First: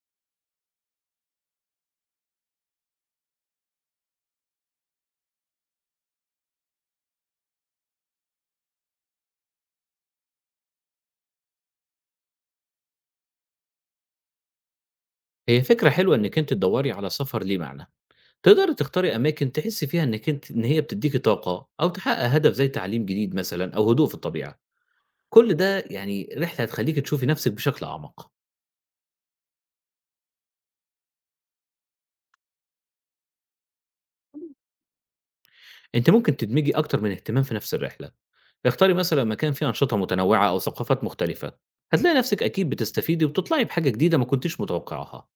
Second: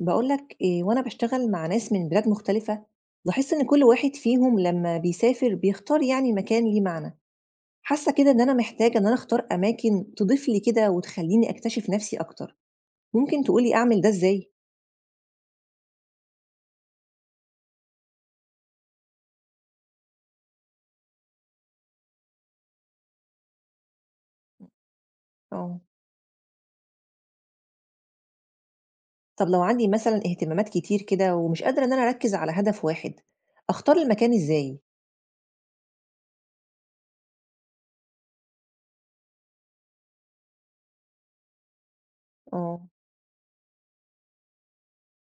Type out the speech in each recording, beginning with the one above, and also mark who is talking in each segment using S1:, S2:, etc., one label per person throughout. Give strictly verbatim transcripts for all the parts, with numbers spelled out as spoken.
S1: باقول لك آآ وأنا باشتغل مع ناس من بلاد مختلفة، لاحظت إن كل واحد فيهم لمّا بيسافر بيختار يعني مكان ليه معنى، حاسة كده إن أنا محتاجة إن أنا أختار أماكن تضيف لي كده وتخلّيني أكتشف نفسي أكتر، ممكن تقول لي أعمل ده إزاي؟
S2: هي فكرة حلوة إنِّك أنتِ تدوّري على سفر ليه معنى، تقدري تختاري أماكن تحسّي فيها إنِّك أنتِ إن هي بتدّيكِ طاقة أو تحقق هدف زي تعليم جديد مثلًا أو هدوء في الطبيعة، كل ده
S1: آه،
S2: يعني رحلة هتخلّيكِ تشوفي نَفْسِك بشكل أعمق،
S1: طب لو عندي مثلًا اهتمامات كتير كده ومش قادرة إن أنا أركّز على هدف واحد، أختار المكان إزاي؟
S2: أنتِ ممكن تدمجي أكتر من اهتمام في نَفْس الرحلة، اختاري مثلًا مكان فيه أنشطة متنوعة أو ثقافات مختلفة، هتلاقي نَفْسِك أكيد
S1: آه،
S2: بتستفيدي وبتطلعي بحاجة جديدة ما كنتيش متوقعاها،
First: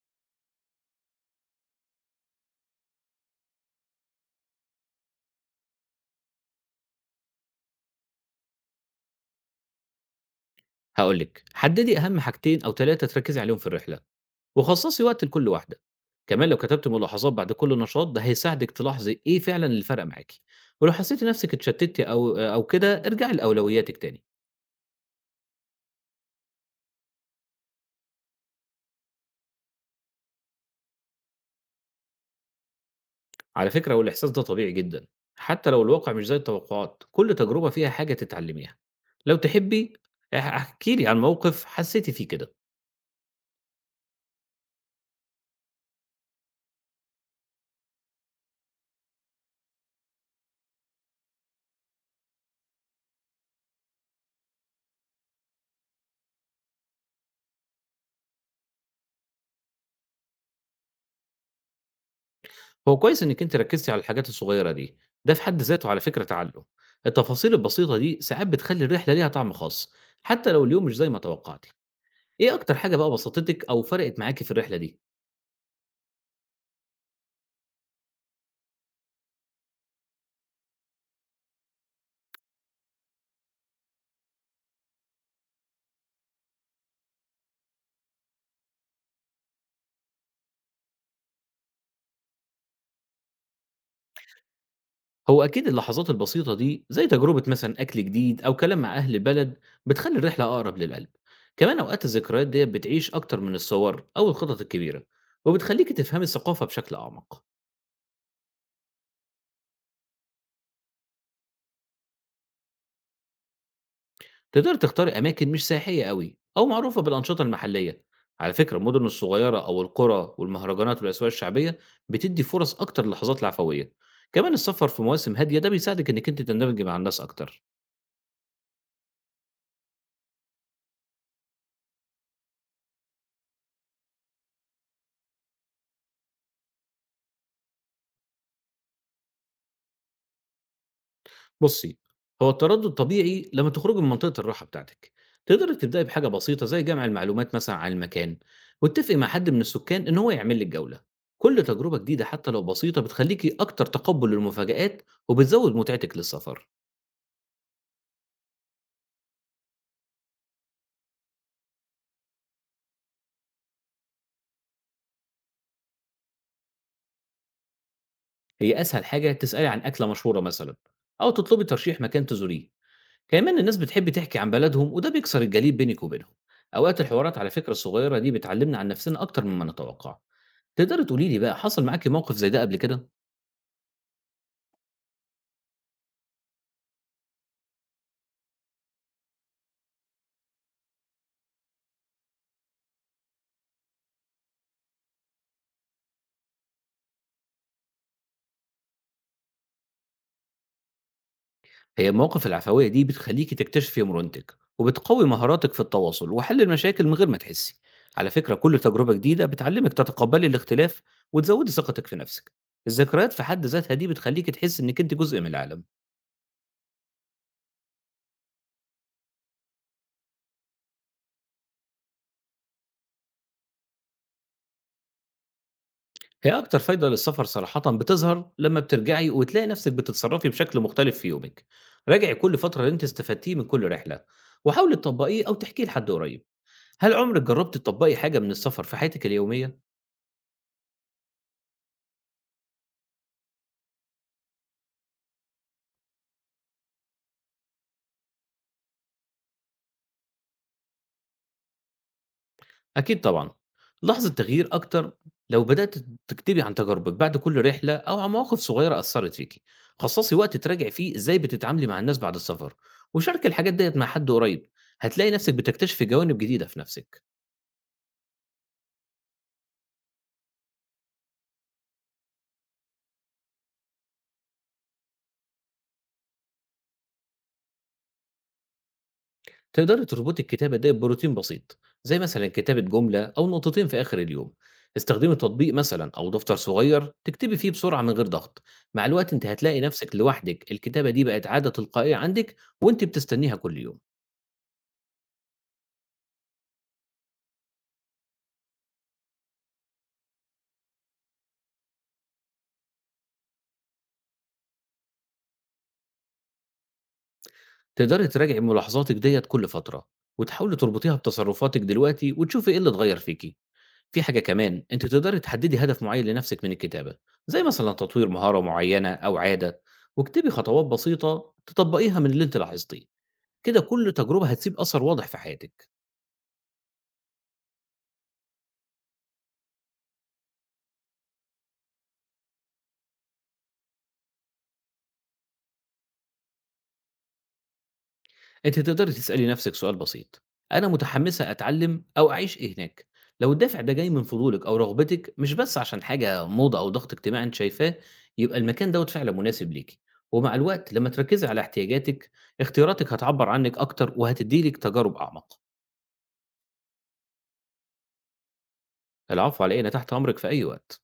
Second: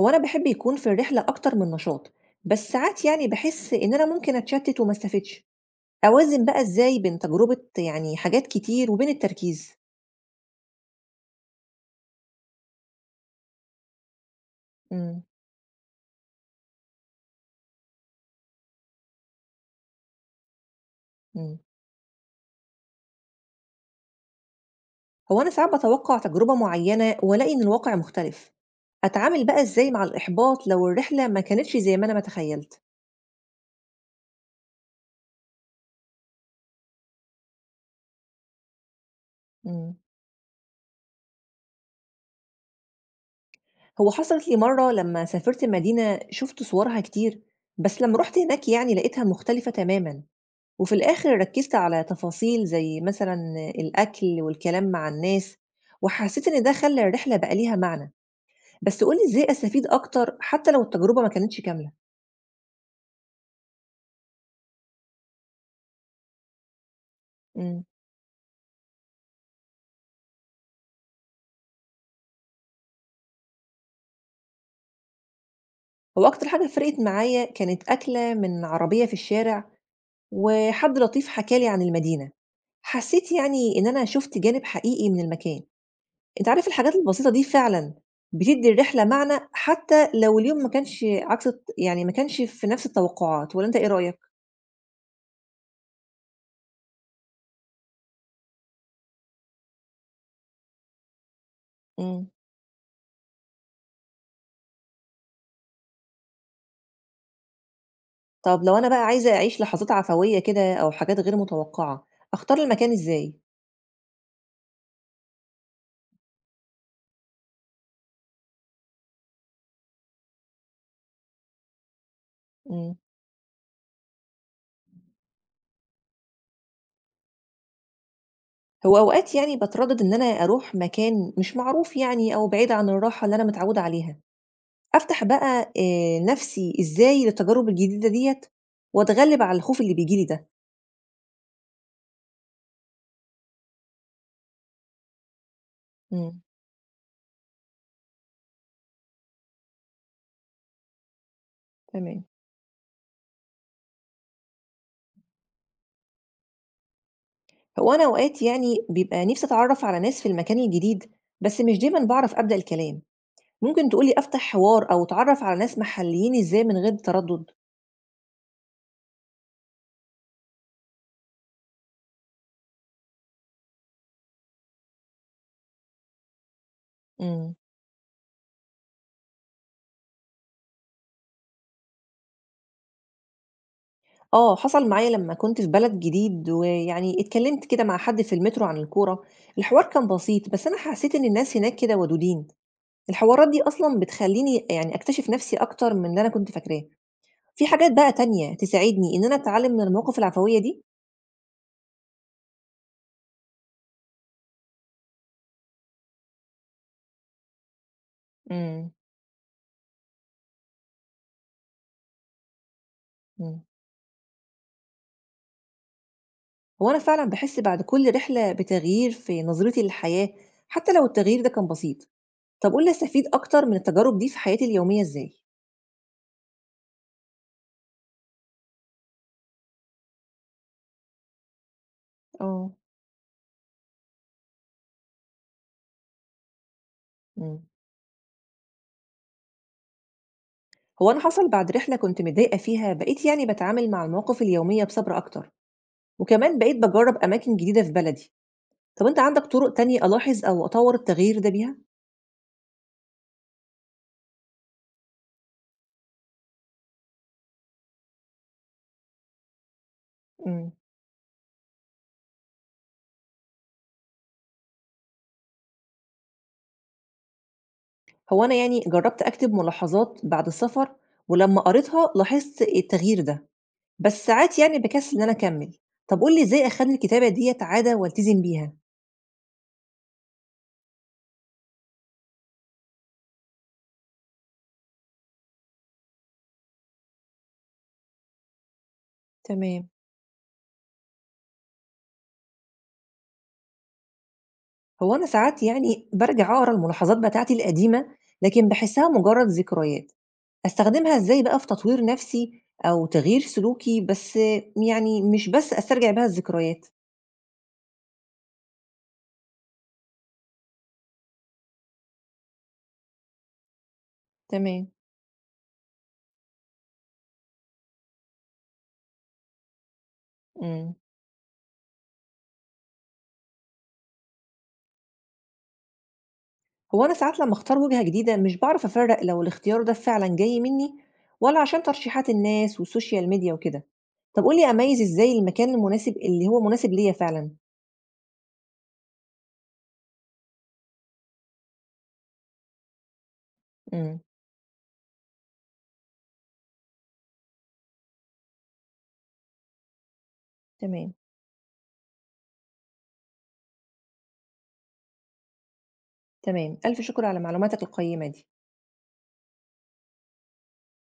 S1: هو أنا باحب يكون في الرحلة أكتر من نشاط، بس ساعات يعني باحس إن أنا ممكن أتشتت وما أستفدش. أوازن بقى إزاي بين تجربة يعني حاجات كتير وبين التركيز؟
S2: هاقول لِك حدّدي أهم حاجتين أو ثلاثة تركّزي عليهم في الرحلة. وخصصي
S1: إمم،
S2: وقت لكل واحدة. كمان لو كتبت ملاحظات بعد كل نشاط ده هيساعدِك تلاحظي إيه فعلًا اللي فرق معاكِ، ولو حسيتِ نفسِك
S1: إمم.
S2: اتشتتِ أو أو كده ارجعي لأولوياتِك تاني.
S1: هو أنا ساعات باتوقّع تجربة معيّنة وألاقي إن الواقع مختلف. أتعامل بقى إزاي مع الإحباط لو الرحلة ما كانتش زي ما أنا ما تخيّلت؟
S2: على فكرة والإحساس ده طبيعي جدًا، حتى لو الواقع مش زي التوقعات، كل تجربة فيها حاجة تتعلميها. لو تحبي
S1: إمم.
S2: اح احكي لي عن موقف حسيتِ فيه كده.
S1: هو حصلت لي مرّة لمّا سافرت مدينة شُفت صورها كتير، بس لمّا رُحت هناك يعني لقيتها مختلفة تمامًا، وفي الآخِر ركّزت على تفاصيل زي مثلًا الأكل والكلام مع الناس، وحسّيت إن ده خلّى الرحلة بقى ليها معنى. بس قُل لي إزاي أستفيد أكتر حتى لو التجربة ما كانتش كاملة؟
S2: هو كويس إنِك أنتِ ركزتِ على الحاجات الصغيرة دي، ده في حد ذاته على فكرة تعلم. التفاصيل
S1: إمم.
S2: البسيطة دي ساعات بتخلي الرحلة ليها طعم خاص، حتى لو اليوم مش زي ما توقعتِ. إيه أكتر حاجة بقى بسطتِك أو فرقِت معاكِ في الرحلة دي؟
S1: هو أكتر حاجة فرقت معايا كانت أكلة من عربية في الشارع وحد لطيف حكى لي عن المدينة. حسّيت يعني إن أنا شُفت جانب حقيقي من المكان. أنت عارف الحاجات البسيطة دي فعلًا بتدّي الرحلة معنى حتى لو اليوم ما كانش عكس الت يعني ما كانش في نفس التوقعات والّا أنت إيه رأيك؟
S2: هو أكيد اللحظات البسيطة دي زي تجربة مثلًا أكل جديد أو كلام مع أهل بلد بتخلّي الرحلة أقرب للقلب، كمان أوقات
S1: إمم.
S2: الذكريات ديّة بتعيش أكتر من الصور أو الخطط الكبيرة، وبتخلّيكِ تفهمي الثقافة بشكل أعمق،
S1: طب لو أنا بقى عايزة أعيش لحظات عفوية كده أو حاجات غير متوقعة، أختار المكان إزاي؟
S2: تقدري تختاري أماكن مش سياحية أوي أو معروفة بالأنشطة المحلية، على فكرة المدن الصغيرة أو القرى والمهرجانات والأسواق الشعبية بتدّي فرص
S1: إمم.
S2: أكتر للحظات العفوية، كمان السفر في مواسم هادية ده بيساعدِك إنِّك أنتِ تندمجي مع الناس أكتر.
S1: هو أوقات يعني باتردد إن أنا أروح مكان مش معروف يعني أو بعيد عن الراحة اللي أنا متعودة عليها، أفتح بقى آآ نَفْسي إزاي للتجارب الجديدة ديّة وأتغلِّب على الخوف اللي بييجي لي ده.
S2: بُصّي، هو التردُّد طبيعي لمّا تخرجي من منطقة الراحة بتاعتك. تقدري تبدئي بحاجة
S1: إمم،
S2: بسيطة زي جمع المعلومات مثلًا عن المكان، واتّفقي مع حد من السُكّان إن هو يعمل لِك جولة. كل تجربة جديدة
S1: تمام.
S2: حتى لو بسيطة بتخلّيكِ أكتر تقبُّل للمفاجآت وبتزوّد متعتِك للسفر.
S1: هو أنا أوقات يعني بيبقى نِفْسي أتعرّف على ناس في المكان الجديد، بس مش دايمًا باعرف أبدأ الكلام. ممكن تقول لي أفتح حوار أو أتعرّف على ناس محليين إزاي من غير تردُّد؟
S2: هي أسهل حاجة تسألي عن أكلة مشهورة مثلًا أو تطلبي ترشيح مكان تزوريه. كمان الناس بتحب تحكي عن بلدهم وده بيكسر الجليد بينِك وبينهم. أوقات الحوارات على
S1: إمم.
S2: فكرة الصغيرة دي بتعلّمنا عن نَفْسنا أكتر مما نتوقّع. تقدري تقولي لي بقى حصل معاكِ موقف زي ده قبل كده؟
S1: آه، حصل معايا لمّا كنت في بلد جديد، ويعني اتكلمت كده مع حد في المترو عن الكورة، الحوار كان بسيط بس أنا حسيت إن الناس هناك كده ودودين، الحوارات دي أصلًا بتخلّيني يعني أكتشف نفسي أكتر من اللي أنا كنت فاكراه، في حاجات بقى تانية تساعدني إن أنا أتعلم من المواقف العفوية دي؟
S2: هي المواقف العفوية دي بتخليكي تكتشفي مرونتك وبتقوي مهاراتك في التواصل وحل المشاكل من غير ما تحسي، على فكرة كل
S1: إمم،
S2: تجربة جديدة بتعلمك تتقبلي الاختلاف وتزودي ثقتك في نفسك. الذكريات في
S1: إمم،
S2: حد ذاتها دي بتخليك تحس انك انت جزء من العالم.
S1: هو أنا فعلًا باحس بعد كل رحلة بتغيير في نظرتي للحياة، حتى لو التغيير ده كان بسيط، طب قُل لي أستفيد أكتر من التجارب دي في حياتي اليومية إزاي؟
S2: هي اكتر فايدة للسفر صراحة بتظهر لما بترجعي وتلاقي نفسك بتتصرفي بشكل مختلف في يومك. راجعي كل
S1: آه،
S2: فترة اللي انت استفدتيه من كل رحلة وحاولي تطبقيه او تحكيه لحد قريب. هل عمرك
S1: إمم.
S2: جربت تطبقي حاجة من السفر في حياتك اليومية؟
S1: هو أنا حصل بعد رحلة كنت متضايقة فيها بقيت يعني باتعامل مع المواقف اليومية بصبر أكتر وكمان بقيت بجرب أماكن جديدة في بلدي. طب أنت عندك طرق تانية ألاحظ أو أطور التغيير ده بيها؟
S2: أكيد طبعًا، لاحظي التغيير أكتر. لو بدأتِ تكتبي عن تجاربِك بعد كل رحلة أو عن مواقف صغيرة أثّرت فيكِ، خصّصي وقت
S1: مم.
S2: تراجعي فيه إزاي بتتعاملي مع الناس بعد السفر، وشاركي الحاجات ديّة مع حد قريب، هتلاقي نفسِك بتكتشفي جوانب جديدة في نفسِك،
S1: هو أنا يعني جربت أكتب ملاحظات بعد السفر ولما قريتها لاحظت التغيير ده بس ساعات يعني بكسل إن أنا أكمل. طب قول لي إزاي أخلي الكتابة ديت عادة والتزم بيها؟
S2: تقدري تربطي الكتابة ديّة بروتين بسيط، زي مثلًا كتابة جملة أو نقطتين في آخر اليوم، استخدمي تطبيق مثلًا أو دفتر صغير تكتبي فيه بسرعة من غير ضغط، مع الوقت أنتِ هتلاقي
S1: تمام.
S2: نفسِك لوحدِك الكتابة دي بقت عادة تلقائية عندِك وأنتِ بتستنيها كل يوم.
S1: هو أنا ساعات يعني برجع أقرأ الملاحظات بتاعتي القديمة لكن بحسها مجرد ذكريات. أستخدمها إزاي بقى في تطوير نَفْسي أو تغيير سلوكي، بس يعني مش بس أسترجع بيها الذكريات؟
S2: تقدري تراجعي ملاحظاتِك ديّة كل فترة، وتحاولي تربطيها بتصرفاتِك دلوقتي وتشوفي إيه اللي اتغيّر فيكِ. في حاجة كمان،
S1: تمام.
S2: أنتِ تقدري تحددي هدف معيّن لنفسِك من الكتابة، زي مثلًا تطوير مهارة معيّنة أو عادة، واكتبي خطوات
S1: إمم.
S2: بسيطة تطبقيها من اللي أنتِ لاحظتيه، كده كل تجربة هتسيب أثر واضح في حياتِك.
S1: هو أنا ساعات لمّا أختار وجهة جديدة مش باعرف أفرّق لو الاختيار ده فعلًا جاي منّي والّا عشان ترشيحات الناس والسوشيال ميديا وكده. طَب قُل لي أميّز إزاي المكان المناسب اللي هو مناسب ليّا فعلًا؟
S2: أنتِ تقدري تسألي نفسِك سؤال بسيط، أنا متحمسة أتعلم أو أعيش إيه هناك؟ لو الدافع ده جاي
S1: إمم.
S2: من فضولِك أو رغبتِك مش بس عشان حاجة موضة أو ضغط اجتماعي أنتِ شايفاه، يبقى المكان دوّة فعلًا مناسب ليكِ، ومع الوقت لمّا
S1: تمام.
S2: تركزي على احتياجاتِك، اختياراتِك هتعبّر عنِك أكتر وهتدّي لِك تجارب أعمق.
S1: تمام. ألف شكر على معلوماتك القيّمة دي.
S2: العفو على إيه، أنا تحت أمرِك في أي وقت.